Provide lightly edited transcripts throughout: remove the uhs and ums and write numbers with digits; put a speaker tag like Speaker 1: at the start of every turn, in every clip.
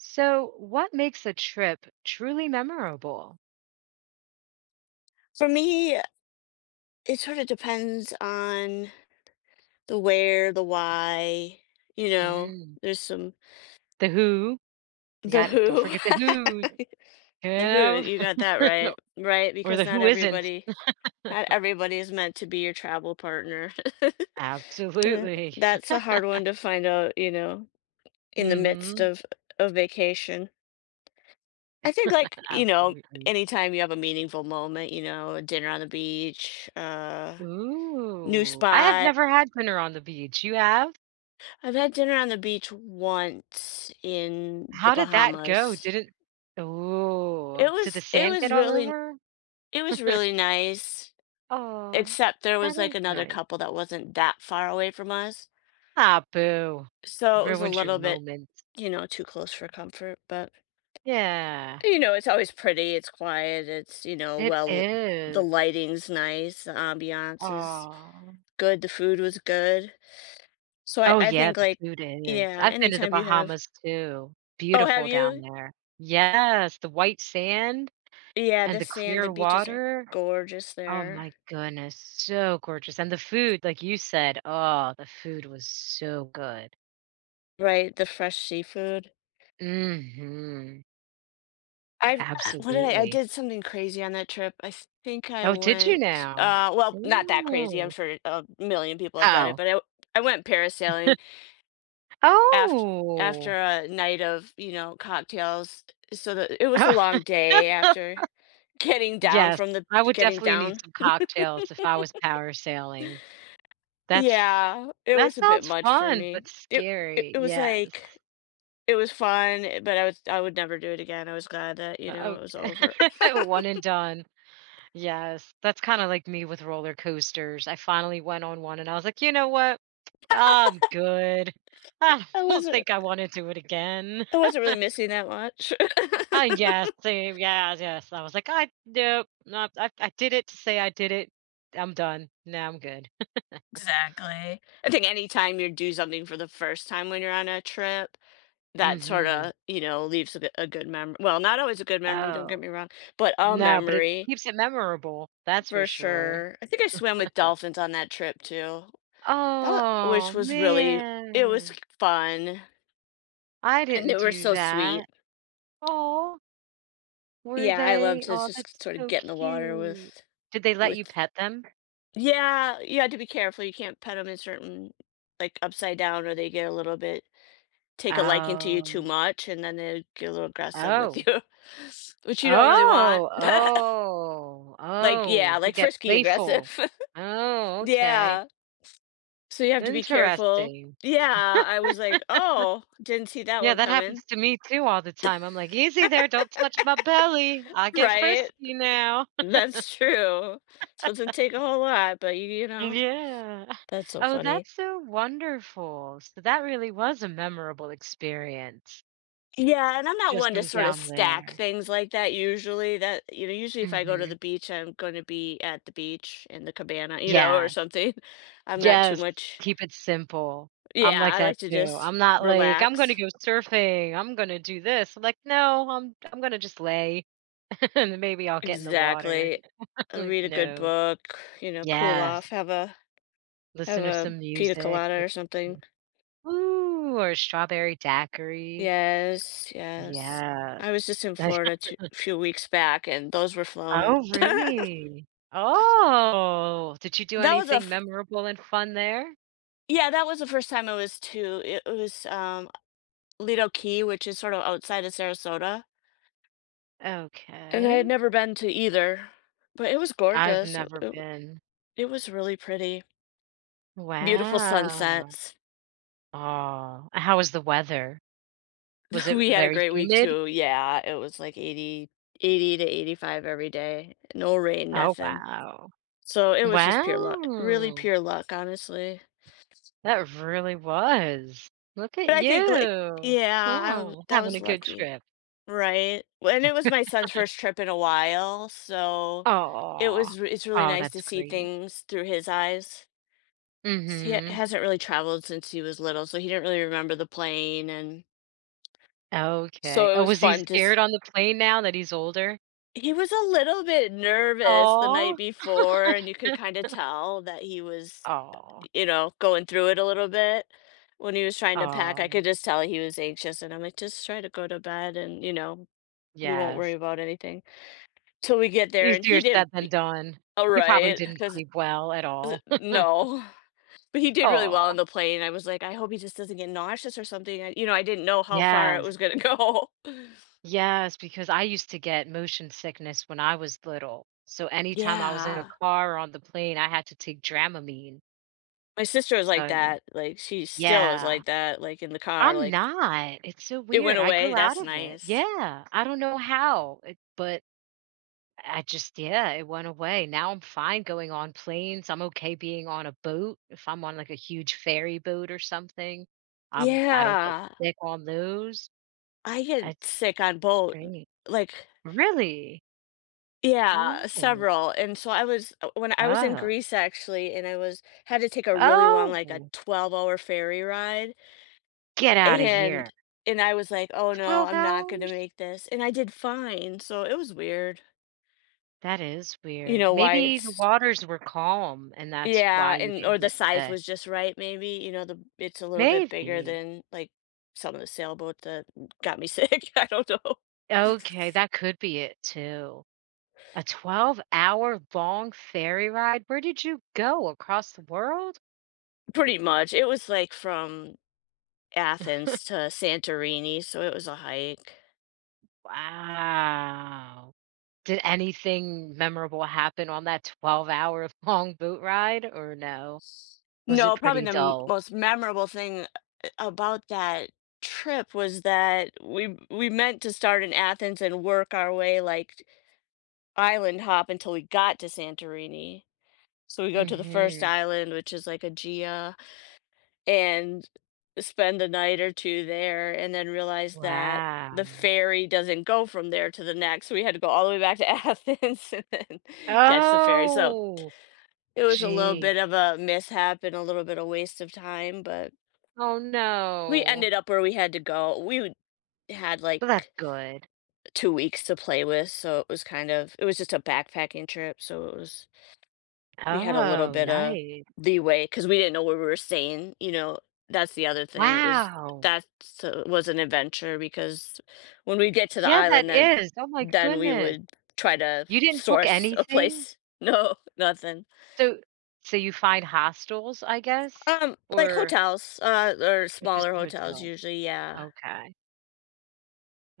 Speaker 1: So, what makes a trip truly memorable?
Speaker 2: For me, it sort of depends on the where, the why, you know,
Speaker 1: Mm.
Speaker 2: there's some
Speaker 1: The who, you
Speaker 2: the
Speaker 1: got don't
Speaker 2: who.
Speaker 1: forget the who's, you
Speaker 2: The who,
Speaker 1: know,
Speaker 2: you got that right, right?
Speaker 1: or
Speaker 2: Because
Speaker 1: the who isn't.
Speaker 2: not everybody is meant to be your travel partner. Uh,
Speaker 1: Absolutely.
Speaker 2: that's a hard one to find out, you know, in the midst
Speaker 1: Mhm.
Speaker 2: of vacation. I think
Speaker 1: Absolutely.
Speaker 2: anytime you have a meaningful moment, you know, a dinner on the beach, new
Speaker 1: Ooh, I have
Speaker 2: spot.
Speaker 1: never had dinner on the beach. You have?
Speaker 2: I've had dinner on the beach once in the
Speaker 1: How did that go?
Speaker 2: Bahamas.
Speaker 1: Didn't Ooh,
Speaker 2: It
Speaker 1: did the
Speaker 2: was it
Speaker 1: sand get
Speaker 2: was
Speaker 1: all
Speaker 2: really
Speaker 1: over?
Speaker 2: it was really nice,
Speaker 1: Oh,
Speaker 2: except there
Speaker 1: that
Speaker 2: was like
Speaker 1: is
Speaker 2: another
Speaker 1: nice.
Speaker 2: couple that wasn't that far away from us.
Speaker 1: Ah, boo.
Speaker 2: So it was a
Speaker 1: Ruined your
Speaker 2: little bit,
Speaker 1: moment.
Speaker 2: you know, too close for comfort. But
Speaker 1: Yeah,
Speaker 2: you know, it's always pretty, it's quiet, it's, you know,
Speaker 1: it
Speaker 2: well, the
Speaker 1: is.
Speaker 2: lighting's nice, the ambiance is
Speaker 1: Oh,
Speaker 2: good, the food was good. So I
Speaker 1: oh,
Speaker 2: I
Speaker 1: yeah,
Speaker 2: think
Speaker 1: the food is.
Speaker 2: yeah,
Speaker 1: I've been to the
Speaker 2: anytime you have.
Speaker 1: Bahamas too.
Speaker 2: Oh, have
Speaker 1: Beautiful down
Speaker 2: you?
Speaker 1: there. Yes, the white sand
Speaker 2: Yeah,
Speaker 1: and
Speaker 2: the
Speaker 1: the
Speaker 2: sand, the
Speaker 1: clear
Speaker 2: beaches are
Speaker 1: water.
Speaker 2: gorgeous
Speaker 1: Oh
Speaker 2: there,
Speaker 1: my goodness, so gorgeous, and the food, like you said, oh, the food was so good.
Speaker 2: right? The fresh seafood.
Speaker 1: Mhm,
Speaker 2: I've what did I
Speaker 1: absolutely.
Speaker 2: did something crazy on that trip. I think I
Speaker 1: Oh, did you
Speaker 2: went
Speaker 1: now?
Speaker 2: well, not that crazy. I'm
Speaker 1: Ooh.
Speaker 2: sure a million people have done it,
Speaker 1: Oh.
Speaker 2: but I went parasailing after after
Speaker 1: Oh.
Speaker 2: a night of, you know, cocktails. So that it was a long day after getting down
Speaker 1: Yes,
Speaker 2: from the
Speaker 1: I would
Speaker 2: getting
Speaker 1: definitely need
Speaker 2: down.
Speaker 1: some cocktails if I was power sailing. That's
Speaker 2: Yeah, it
Speaker 1: That
Speaker 2: was a bit
Speaker 1: sounds
Speaker 2: much for
Speaker 1: fun,
Speaker 2: me.
Speaker 1: but
Speaker 2: It it,
Speaker 1: scary,
Speaker 2: it was
Speaker 1: yes.
Speaker 2: like It was fun, eh, but I would never do it again. I was glad that, you know, it was
Speaker 1: Okay.
Speaker 2: over.
Speaker 1: One and done. Yes. That's kinda like me with roller coasters. I finally went on one and I was like, "You know what? I'm good. I
Speaker 2: I
Speaker 1: don't
Speaker 2: wasn't
Speaker 1: think I wanna do it again."
Speaker 2: I wasn't really missing that much.
Speaker 1: Yes, same, yes, yes. I was like, "I nope, no. I did it to say I did it. I'm done. Now I'm good."
Speaker 2: Exactly. I think anytime you do something for the first time when you're on a trip, that
Speaker 1: Mhm.
Speaker 2: sorta, you know, leaves a good memory. Well, not always a good memory, don't get
Speaker 1: Oh,
Speaker 2: me wrong, but a
Speaker 1: no, but it
Speaker 2: memory
Speaker 1: keeps it memorable, that's for
Speaker 2: for
Speaker 1: sure.
Speaker 2: sure. I think I swam with dolphins on that trip too. That
Speaker 1: Oh,
Speaker 2: which was really it was
Speaker 1: man.
Speaker 2: fun,
Speaker 1: I
Speaker 2: and they
Speaker 1: didn't
Speaker 2: were
Speaker 1: do
Speaker 2: so sweet.
Speaker 1: that. Oh, were
Speaker 2: Yeah, I love
Speaker 1: they?
Speaker 2: to
Speaker 1: Oh, that's
Speaker 2: just sort of
Speaker 1: so
Speaker 2: get in the water
Speaker 1: cute.
Speaker 2: with
Speaker 1: Did they let you
Speaker 2: with
Speaker 1: pet them?
Speaker 2: Yeah, you had to be careful, you can't pet them in certain, like, upside down, or they get a little bit take a liking to you too
Speaker 1: Oh.
Speaker 2: much, and then they get a little aggressive with
Speaker 1: Oh.
Speaker 2: you, which you don't really want.
Speaker 1: Oh, oh,
Speaker 2: Like,
Speaker 1: oh,
Speaker 2: yeah,
Speaker 1: they
Speaker 2: like
Speaker 1: get
Speaker 2: frisky
Speaker 1: playful.
Speaker 2: aggressive.
Speaker 1: Oh, okay.
Speaker 2: Yeah, so you have to be careful.
Speaker 1: Interesting.
Speaker 2: Yeah, I was like, "Oh, didn't see that
Speaker 1: Yeah,
Speaker 2: one
Speaker 1: that
Speaker 2: coming."
Speaker 1: happens to me too all the time. I'm like, "Easy there, don't touch my belly. I get
Speaker 2: Right?
Speaker 1: frisky now."
Speaker 2: That's true. So it doesn't take a whole lot, but you know,
Speaker 1: Yeah.
Speaker 2: that's so
Speaker 1: Oh,
Speaker 2: funny.
Speaker 1: that's so wonderful. So that really was a memorable experience.
Speaker 2: Yeah, and I'm not
Speaker 1: Just
Speaker 2: one to
Speaker 1: from
Speaker 2: sort of
Speaker 1: down
Speaker 2: stack
Speaker 1: there.
Speaker 2: things like that usually. That, you know, usually if I go to
Speaker 1: Mhm.
Speaker 2: the beach, I'm going to be at the beach in the cabana, you know, or
Speaker 1: Yes.
Speaker 2: something. I'm not too
Speaker 1: Yes.
Speaker 2: much.
Speaker 1: Keep it simple. I'm
Speaker 2: Yeah,
Speaker 1: like
Speaker 2: I
Speaker 1: that
Speaker 2: like to
Speaker 1: too.
Speaker 2: just
Speaker 1: I'm not like, "I'm gonna
Speaker 2: relax.
Speaker 1: go surfing. I'm gonna do this." I'm like, "No, I'm gonna just lay, and maybe I'll get in the water."
Speaker 2: Exactly.
Speaker 1: Like,
Speaker 2: Read a good
Speaker 1: "No."
Speaker 2: book, you know, cool
Speaker 1: Yes.
Speaker 2: off, have
Speaker 1: Listen to
Speaker 2: a
Speaker 1: some
Speaker 2: pina
Speaker 1: music.
Speaker 2: colada or something.
Speaker 1: Maybe. Ooh, or strawberry daiquiri.
Speaker 2: Yes, yes.
Speaker 1: Yes.
Speaker 2: I was just in Florida a few weeks back and those were flowing.
Speaker 1: Oh, really? Oh, did you do
Speaker 2: That was a
Speaker 1: anything
Speaker 2: f-
Speaker 1: memorable and fun there?
Speaker 2: yeah, that was the first time I was too. It was Lido Key, which is sort of outside of Sarasota, and I
Speaker 1: Okay.
Speaker 2: had never been to either, but it was
Speaker 1: I've
Speaker 2: gorgeous.
Speaker 1: never
Speaker 2: It
Speaker 1: been.
Speaker 2: it was really pretty. Beautiful
Speaker 1: Wow.
Speaker 2: sunsets.
Speaker 1: Oh, how was the weather? Was it
Speaker 2: We had a
Speaker 1: very
Speaker 2: great week
Speaker 1: humid?
Speaker 2: too. Yeah, it was like 80 to 85 every day. No rain,
Speaker 1: Oh,
Speaker 2: nothing.
Speaker 1: wow.
Speaker 2: So it was just pure luck, really
Speaker 1: Wow,
Speaker 2: pure luck, honestly.
Speaker 1: that really was. Look at
Speaker 2: But I think
Speaker 1: you.
Speaker 2: yeah,
Speaker 1: Oh,
Speaker 2: that
Speaker 1: having
Speaker 2: was
Speaker 1: a good
Speaker 2: lucky,
Speaker 1: trip.
Speaker 2: right? Well, and it was my son's first trip in a while, so
Speaker 1: Oh.
Speaker 2: it's really
Speaker 1: Oh,
Speaker 2: nice to
Speaker 1: that's
Speaker 2: see
Speaker 1: great.
Speaker 2: things through his eyes. He
Speaker 1: Mhm.
Speaker 2: hasn't really traveled since he was little, so he didn't really remember the plane. And so
Speaker 1: Okay.
Speaker 2: it
Speaker 1: Oh,
Speaker 2: was
Speaker 1: was he
Speaker 2: fun. Just
Speaker 1: scared on the plane now that he's older?
Speaker 2: he was a little bit nervous the night
Speaker 1: Oh.
Speaker 2: before, and you could kind of tell that
Speaker 1: Oh.
Speaker 2: you know, going through it a little bit when he was trying to pack. I
Speaker 1: Oh.
Speaker 2: could just tell he was anxious, and I'm like, just try to go to bed, and you know, we won't worry
Speaker 1: Yes.
Speaker 2: about anything till we get there. And
Speaker 1: Easier
Speaker 2: he did
Speaker 1: said than
Speaker 2: be-
Speaker 1: done.
Speaker 2: all
Speaker 1: He probably
Speaker 2: right
Speaker 1: didn't
Speaker 2: because
Speaker 1: sleep well at all.
Speaker 2: no. But he did really well on
Speaker 1: Oh,
Speaker 2: the plane. I was like, "I hope he just doesn't get nauseous or something." I you know, I didn't know how far it
Speaker 1: yes,
Speaker 2: was gonna go.
Speaker 1: yes, because I used to get motion sickness when I was little. So anytime I was in a
Speaker 2: Yeah.
Speaker 1: car or on the plane, I had to take Dramamine.
Speaker 2: My sister was
Speaker 1: So,
Speaker 2: like
Speaker 1: I mean,
Speaker 2: that, like, she still is
Speaker 1: yeah.
Speaker 2: like that, like, in the car,
Speaker 1: I'm
Speaker 2: like,
Speaker 1: not. It's so
Speaker 2: "It went
Speaker 1: weird. I
Speaker 2: away,
Speaker 1: grew out
Speaker 2: that's
Speaker 1: of it.
Speaker 2: nice."
Speaker 1: Yeah, I don't know how, it but I just, yeah, it went away. Now I'm fine going on planes. I'm okay being on a boat. If I'm on like a huge ferry boat or something, I don't get
Speaker 2: Yeah.
Speaker 1: sick on those.
Speaker 2: I get
Speaker 1: That's
Speaker 2: sick on boat,
Speaker 1: strange.
Speaker 2: like
Speaker 1: Really?
Speaker 2: yeah,
Speaker 1: Ooh.
Speaker 2: several, and so I was when I was in
Speaker 1: Oh,
Speaker 2: Greece, actually, and I was had to take a really long, like, a
Speaker 1: oh,
Speaker 2: 12-hour ferry ride.
Speaker 1: get out of here.
Speaker 2: And and I was like, "Oh, no,
Speaker 1: 12
Speaker 2: I'm not gonna
Speaker 1: hours?
Speaker 2: make this," and I did fine, so it was weird.
Speaker 1: That is
Speaker 2: You
Speaker 1: weird.
Speaker 2: know, why
Speaker 1: Maybe the
Speaker 2: it's
Speaker 1: waters were calm and that's why
Speaker 2: yeah,
Speaker 1: you
Speaker 2: and or
Speaker 1: didn't
Speaker 2: the
Speaker 1: get
Speaker 2: size
Speaker 1: the.
Speaker 2: was just right maybe, you know, the it's a little bit bigger
Speaker 1: Maybe.
Speaker 2: than, like, some of the sailboat that got me sick. I don't know.
Speaker 1: Okay, that could be it too. A 12-hour long ferry ride? Where did you go? Across the world?
Speaker 2: Pretty much, it was, like, from Athens to Santorini, so it was a hike.
Speaker 1: Wow. Did anything memorable happen on that 12-hour long boat ride or no? Was it
Speaker 2: No, probably
Speaker 1: pretty
Speaker 2: the m
Speaker 1: dull?
Speaker 2: most memorable thing about that trip was that we meant to start in Athens and work our way, like, island hop until we got to Santorini. So we go to the first
Speaker 1: Mhm.
Speaker 2: island, which is, like, Aegea, and spend a night or 2 there, and then realize that the
Speaker 1: Wow.
Speaker 2: ferry doesn't go from there to the next. We had to go all the way back to Athens and then catch the ferry. So
Speaker 1: Oh,
Speaker 2: it was a little
Speaker 1: gee.
Speaker 2: bit of a mishap and a little bit of waste of time, but
Speaker 1: Oh,
Speaker 2: we
Speaker 1: no.
Speaker 2: ended up where we had to go. We had,
Speaker 1: But that's
Speaker 2: like,
Speaker 1: good.
Speaker 2: 2 weeks to play with, so it was it was just a backpacking trip, so it was we had a little
Speaker 1: Oh,
Speaker 2: bit of
Speaker 1: nice.
Speaker 2: leeway because we didn't know where we were staying, you know? That's the other thing, it was
Speaker 1: Wow.
Speaker 2: that was an adventure because when we get to the
Speaker 1: Yeah, that
Speaker 2: island,
Speaker 1: is. Oh my
Speaker 2: then we
Speaker 1: goodness.
Speaker 2: would try to
Speaker 1: You didn't book
Speaker 2: source a
Speaker 1: anything?
Speaker 2: place. No, nothing.
Speaker 1: So so you find hostels, I guess?
Speaker 2: Like
Speaker 1: Or
Speaker 2: hotels, or
Speaker 1: or just
Speaker 2: smaller hotels
Speaker 1: hotel?
Speaker 2: usually, yeah.
Speaker 1: Okay.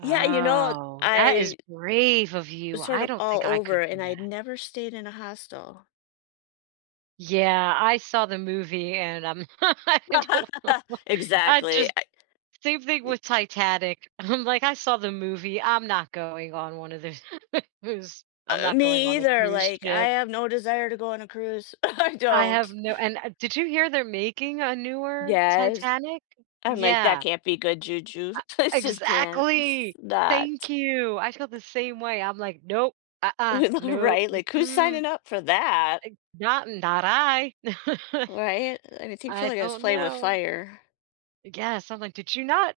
Speaker 2: Yeah, you know,
Speaker 1: Oh, that is
Speaker 2: I
Speaker 1: brave of you.
Speaker 2: sort
Speaker 1: I
Speaker 2: of
Speaker 1: don't
Speaker 2: all
Speaker 1: think I
Speaker 2: over,
Speaker 1: could do
Speaker 2: and I'd
Speaker 1: that.
Speaker 2: never stayed in a hostel.
Speaker 1: Yeah, I saw the movie and, I don't know. I
Speaker 2: Exactly.
Speaker 1: just
Speaker 2: I
Speaker 1: same thing with Titanic. I'm like, "I saw the movie. I'm not going on one of those. those- I'm not going
Speaker 2: Me
Speaker 1: on a
Speaker 2: either,
Speaker 1: cruise
Speaker 2: like, I
Speaker 1: ship."
Speaker 2: have no desire to go on a cruise. I
Speaker 1: I have
Speaker 2: don't.
Speaker 1: no and, did you hear they're making a newer
Speaker 2: Yes.
Speaker 1: Titanic?
Speaker 2: I'm like, "That
Speaker 1: Yeah.
Speaker 2: can't be good juju." I just can't. It's
Speaker 1: Exactly.
Speaker 2: not.
Speaker 1: Thank you. I feel the same way. I'm like, nope, uh-uh, nope,
Speaker 2: Right? Like, who's
Speaker 1: mm-mm,
Speaker 2: signing up for that?
Speaker 1: not not I.
Speaker 2: Right? I mean, I think feel
Speaker 1: I
Speaker 2: like I was
Speaker 1: don't
Speaker 2: playing with
Speaker 1: know.
Speaker 2: fire.
Speaker 1: Yes, I'm like, did you not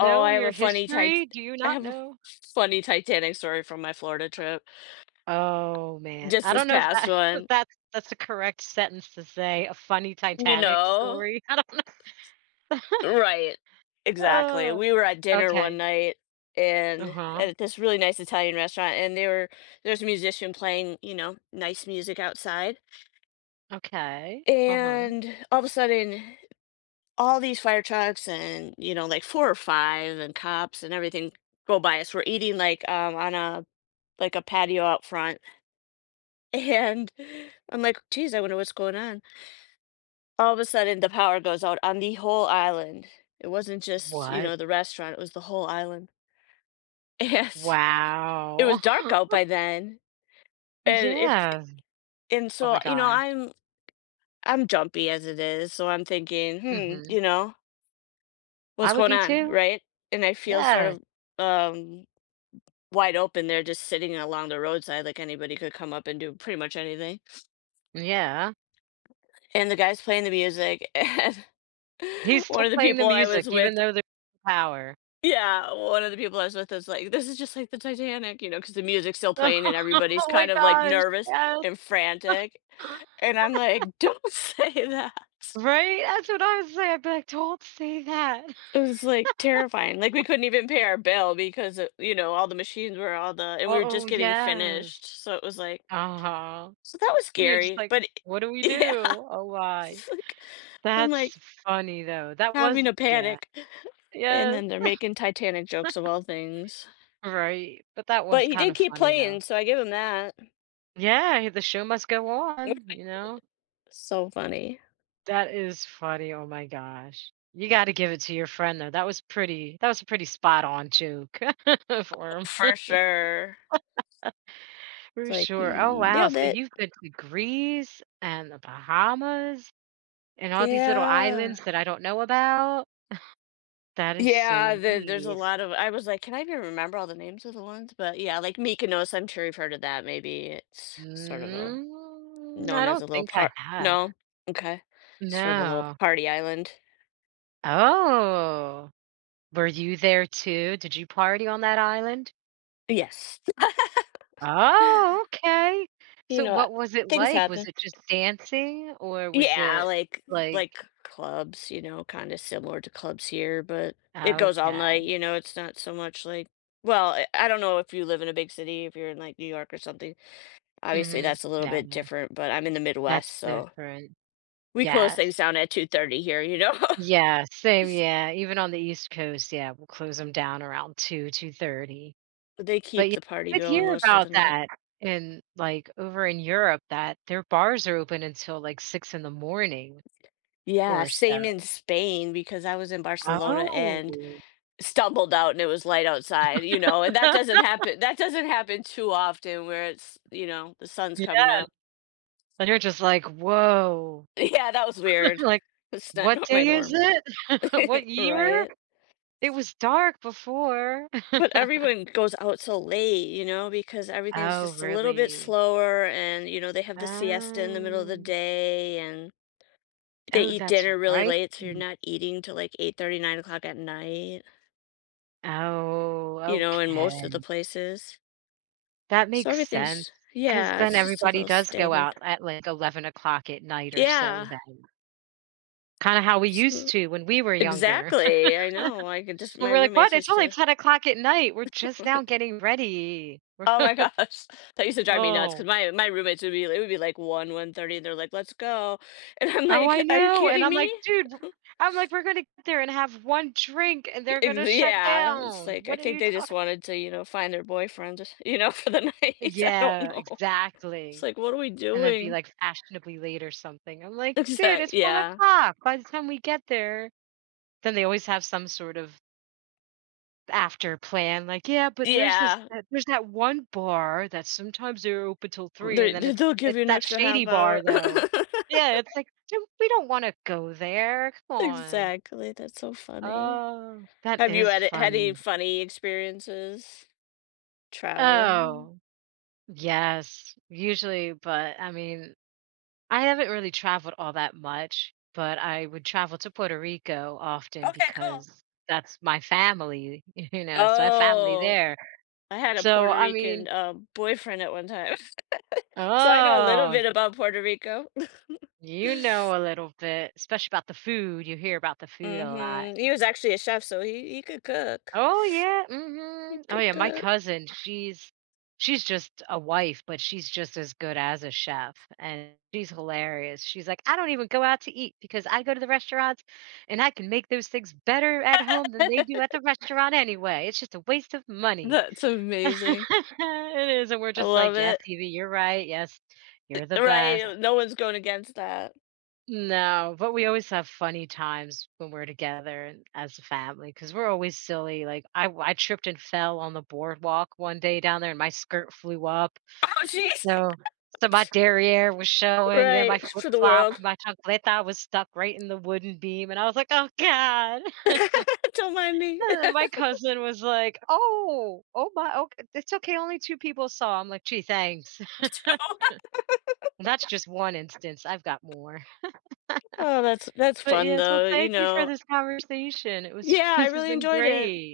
Speaker 2: Oh, I have
Speaker 1: your
Speaker 2: a funny tit
Speaker 1: history? Do you
Speaker 2: I
Speaker 1: not
Speaker 2: have a
Speaker 1: know?
Speaker 2: funny Titanic story from my Florida trip.
Speaker 1: Oh man,
Speaker 2: Just
Speaker 1: I
Speaker 2: this
Speaker 1: don't know if
Speaker 2: past
Speaker 1: that if
Speaker 2: one,
Speaker 1: that's a correct sentence to say. A funny
Speaker 2: you
Speaker 1: Titanic
Speaker 2: know?
Speaker 1: story. I don't know.
Speaker 2: Right. Exactly.
Speaker 1: Oh,
Speaker 2: We were at dinner one
Speaker 1: okay.
Speaker 2: night and
Speaker 1: Uh-huh.
Speaker 2: at this really nice Italian restaurant, and they were there's a musician playing, you know, nice music outside.
Speaker 1: Okay. Uh-huh.
Speaker 2: And all of a sudden all these fire trucks and, you know, like four or five, and cops and everything go by us. We're eating like on a like a patio out front. And I'm like, geez, I wonder what's going on. All of a sudden the power goes out on the whole island. It wasn't just, you
Speaker 1: What?
Speaker 2: know, the restaurant, it was the whole island. Yes. It was
Speaker 1: Wow.
Speaker 2: dark out by then, and if
Speaker 1: Yeah.
Speaker 2: and
Speaker 1: Oh my
Speaker 2: so, you know,
Speaker 1: God.
Speaker 2: I'm jumpy as it is, so I'm thinking, "Hmm,
Speaker 1: Mhm.
Speaker 2: you know, what's
Speaker 1: I would
Speaker 2: going
Speaker 1: be
Speaker 2: on?"
Speaker 1: too.
Speaker 2: Right? And I feel sort
Speaker 1: Yes.
Speaker 2: of, um, wide open there just sitting along the roadside, like anybody could come up and do pretty much anything,
Speaker 1: Yeah.
Speaker 2: and the guy's playing the music, and
Speaker 1: He's
Speaker 2: one
Speaker 1: still
Speaker 2: of the
Speaker 1: playing the
Speaker 2: people I was
Speaker 1: music even
Speaker 2: with
Speaker 1: though there's no power.
Speaker 2: yeah, one of the people I was with is like, "This is just like the Titanic," you know, because the music's still playing and everybody's
Speaker 1: Oh my
Speaker 2: kind of, like,
Speaker 1: gosh,
Speaker 2: nervous
Speaker 1: yes.
Speaker 2: and frantic, and I'm like, "Don't say that."
Speaker 1: Right? That's what I was saying. I'd be like, "Don't say that."
Speaker 2: It was, like, terrifying, like, we couldn't even pay our bill because, you know, all the machines were all the and we were just
Speaker 1: Oh,
Speaker 2: getting
Speaker 1: yes.
Speaker 2: finished, so it was like
Speaker 1: Uh-huh.
Speaker 2: so that was
Speaker 1: And you're just
Speaker 2: scary.
Speaker 1: like,
Speaker 2: But I
Speaker 1: "What do we
Speaker 2: yeah,
Speaker 1: do? Oh, why?"
Speaker 2: it's like I'm, like,
Speaker 1: That's funny though. That was,
Speaker 2: having a
Speaker 1: yeah.
Speaker 2: panic, and
Speaker 1: Yes.
Speaker 2: then they're making Titanic jokes of all things.
Speaker 1: Right. But that
Speaker 2: But
Speaker 1: was
Speaker 2: he
Speaker 1: kind
Speaker 2: did
Speaker 1: of
Speaker 2: keep
Speaker 1: funny though.
Speaker 2: playing, so I give him that.
Speaker 1: Yeah, the show must go on, you know?
Speaker 2: So funny.
Speaker 1: That is funny. Oh my gosh. You gotta give it to your friend though. That was pretty that was a pretty spot on joke for him,
Speaker 2: For sure. It's
Speaker 1: for
Speaker 2: like,
Speaker 1: sure. Oh
Speaker 2: "You
Speaker 1: wow.
Speaker 2: nailed
Speaker 1: So
Speaker 2: it."
Speaker 1: you've been to Greece and the Bahamas and all these little
Speaker 2: Yeah.
Speaker 1: islands that I don't know about. That is so
Speaker 2: Yeah, there's a
Speaker 1: neat.
Speaker 2: lot of. I was like, "Can I even remember all the names of the ones?" But, yeah, like Mykonos, I'm sure you've heard of that, maybe it's sort of a
Speaker 1: Mm,
Speaker 2: known
Speaker 1: I
Speaker 2: as
Speaker 1: don't
Speaker 2: a little
Speaker 1: think I
Speaker 2: part
Speaker 1: have.
Speaker 2: no? Okay. Sort of a little
Speaker 1: No.
Speaker 2: party island.
Speaker 1: Oh. Were you there too? Did you party on that island?
Speaker 2: Yes.
Speaker 1: Oh, okay.
Speaker 2: You
Speaker 1: So
Speaker 2: know,
Speaker 1: what was it
Speaker 2: things
Speaker 1: like? Was
Speaker 2: happen.
Speaker 1: it just dancing or was
Speaker 2: Yeah,
Speaker 1: it like,
Speaker 2: like clubs, you know, kind of similar to clubs here, but it goes all
Speaker 1: okay.
Speaker 2: night, you know, it's not so much like well, I don't know if you live in a big city, if you're in like New York or something. Obviously
Speaker 1: Mhm.
Speaker 2: that's a little
Speaker 1: No,
Speaker 2: bit
Speaker 1: no.
Speaker 2: different, but I'm in the
Speaker 1: That's
Speaker 2: Midwest, so
Speaker 1: different.
Speaker 2: we close
Speaker 1: Yes.
Speaker 2: things down at 2:30 here, you know.
Speaker 1: Yeah, same, yeah. Even on the East Coast, yeah, we'll close them down around two, 2:30.
Speaker 2: They
Speaker 1: But
Speaker 2: keep
Speaker 1: yeah,
Speaker 2: the party
Speaker 1: I could
Speaker 2: going
Speaker 1: hear
Speaker 2: most of the
Speaker 1: about
Speaker 2: night.
Speaker 1: that in, like, over in Europe that their bars are open until, like, 6 in the morning
Speaker 2: Yeah,
Speaker 1: or so.
Speaker 2: same in Spain because I was in Barcelona
Speaker 1: Oh.
Speaker 2: and stumbled out and it was light outside, you know, and that doesn't happen too often where it's, you know, the sun's
Speaker 1: Yeah,
Speaker 2: coming up.
Speaker 1: and you're just like, "Whoa."
Speaker 2: Yeah, that was
Speaker 1: You're
Speaker 2: weird.
Speaker 1: like,
Speaker 2: It's
Speaker 1: "What
Speaker 2: not my
Speaker 1: day is
Speaker 2: norm,
Speaker 1: it? What year?
Speaker 2: right?
Speaker 1: It was dark before."
Speaker 2: But everyone goes out so late, you know, because everything's
Speaker 1: Oh,
Speaker 2: just a little bit
Speaker 1: really?
Speaker 2: slower and, you know, they have the siesta in the middle of the
Speaker 1: Oh.
Speaker 2: day and they
Speaker 1: Oh,
Speaker 2: eat
Speaker 1: that's
Speaker 2: dinner really
Speaker 1: right.
Speaker 2: late, so you're not eating till like 8:30, 9 o'clock at night,
Speaker 1: Oh,
Speaker 2: you know, in most of the
Speaker 1: okay.
Speaker 2: places.
Speaker 1: That
Speaker 2: So
Speaker 1: makes sense,
Speaker 2: everything's,
Speaker 1: because
Speaker 2: yeah,
Speaker 1: then
Speaker 2: it's just a
Speaker 1: everybody
Speaker 2: little
Speaker 1: does go
Speaker 2: staggered.
Speaker 1: out at, like, 11 o'clock at night or so
Speaker 2: Yeah,
Speaker 1: then. Kinda how we
Speaker 2: s-
Speaker 1: used to when we were younger.
Speaker 2: exactly. I know.
Speaker 1: And
Speaker 2: My
Speaker 1: we're like, "What?
Speaker 2: roommates
Speaker 1: It's
Speaker 2: used
Speaker 1: only
Speaker 2: to.
Speaker 1: 10 o'clock at night. We're just now getting ready."
Speaker 2: Oh my gosh. That used to drive me nuts because
Speaker 1: Oh.
Speaker 2: my roommates would be it would be like 1, 1:30 and they're like, "Let's go." And I'm
Speaker 1: Oh,
Speaker 2: like,
Speaker 1: I
Speaker 2: "Are you
Speaker 1: know, and
Speaker 2: kidding
Speaker 1: I'm
Speaker 2: me?"
Speaker 1: like, "Dude." I'm like, "We're gonna get there and have one drink, and they're
Speaker 2: I
Speaker 1: gonna shut
Speaker 2: yeah, it's
Speaker 1: down.
Speaker 2: like, I
Speaker 1: What are
Speaker 2: think
Speaker 1: you
Speaker 2: they just
Speaker 1: talking?"
Speaker 2: wanted to, you know, find their boyfriend, you know, for the night. I don't
Speaker 1: Yeah,
Speaker 2: know. It's
Speaker 1: exactly,
Speaker 2: like, "What are we
Speaker 1: and then be
Speaker 2: doing?"
Speaker 1: like, "Fashionably late" or something. I'm like, "Dude,
Speaker 2: Exactly.
Speaker 1: it's one
Speaker 2: Yeah.
Speaker 1: o'clock. By the time we get there." Then they always have some sort of after plan, like, "Yeah, but there's this
Speaker 2: Yeah.
Speaker 1: that there's that one bar that sometimes they're open till 3,
Speaker 2: they
Speaker 1: and then it's
Speaker 2: they'll give
Speaker 1: it's
Speaker 2: you an
Speaker 1: that
Speaker 2: extra half
Speaker 1: shady
Speaker 2: hour.
Speaker 1: bar, though." Yeah, it's like, "Dude, we don't wanna go there. Come on."
Speaker 2: Exactly, that's so funny.
Speaker 1: Oh, that
Speaker 2: Have you
Speaker 1: is
Speaker 2: had any
Speaker 1: funny.
Speaker 2: funny experiences traveling?
Speaker 1: Oh, yes, usually, but I mean, I haven't really traveled all that much, but I would travel to Puerto Rico often
Speaker 2: Okay, cool.
Speaker 1: because that's my family, you know, so I have family
Speaker 2: Oh.
Speaker 1: there.
Speaker 2: I had a
Speaker 1: So,
Speaker 2: Puerto
Speaker 1: I mean,
Speaker 2: Rican, boyfriend at one time. So I know a little
Speaker 1: oh,
Speaker 2: bit about Puerto Rico.
Speaker 1: you know a little bit, especially about the food. You hear about the food a lot.
Speaker 2: Mhm. He was actually a chef, so he could cook.
Speaker 1: Oh yeah,
Speaker 2: He
Speaker 1: mhm. Oh
Speaker 2: could
Speaker 1: yeah, my
Speaker 2: cook.
Speaker 1: cousin, she's just a wife, but she's just as good as a chef, and she's hilarious. She's like, "I don't even go out to eat because I go to the restaurants and I can make those things better at home than they do at the restaurant anyway. It's just a waste of money."
Speaker 2: That's amazing.
Speaker 1: It is, and we're
Speaker 2: I
Speaker 1: just
Speaker 2: love
Speaker 1: like, "Yes,
Speaker 2: it.
Speaker 1: Evie, you're right. Yes, you're the best."
Speaker 2: Right, no one's going against that.
Speaker 1: No, but we always have funny times when we're together and as a family because we're always silly. Like I tripped and fell on the boardwalk one day down there, and my skirt flew up.
Speaker 2: Oh, jeez.
Speaker 1: So, so, my derriere was showing. Yeah, my
Speaker 2: Right,
Speaker 1: flip
Speaker 2: for the
Speaker 1: flop,
Speaker 2: world.
Speaker 1: my chancleta was stuck right in the wooden beam, and I was like, "Oh God!"
Speaker 2: Don't mind me.
Speaker 1: And then my cousin was like, "Oh, oh my, okay, it's okay. Only two people saw." I'm like, "Gee, thanks." And that's just one instance. I've got more.
Speaker 2: Oh, that's
Speaker 1: But
Speaker 2: fun
Speaker 1: yes, well,
Speaker 2: though, you
Speaker 1: thank you for
Speaker 2: know.
Speaker 1: this conversation. It was
Speaker 2: Yeah, I
Speaker 1: this has
Speaker 2: really
Speaker 1: been
Speaker 2: enjoyed it.
Speaker 1: great.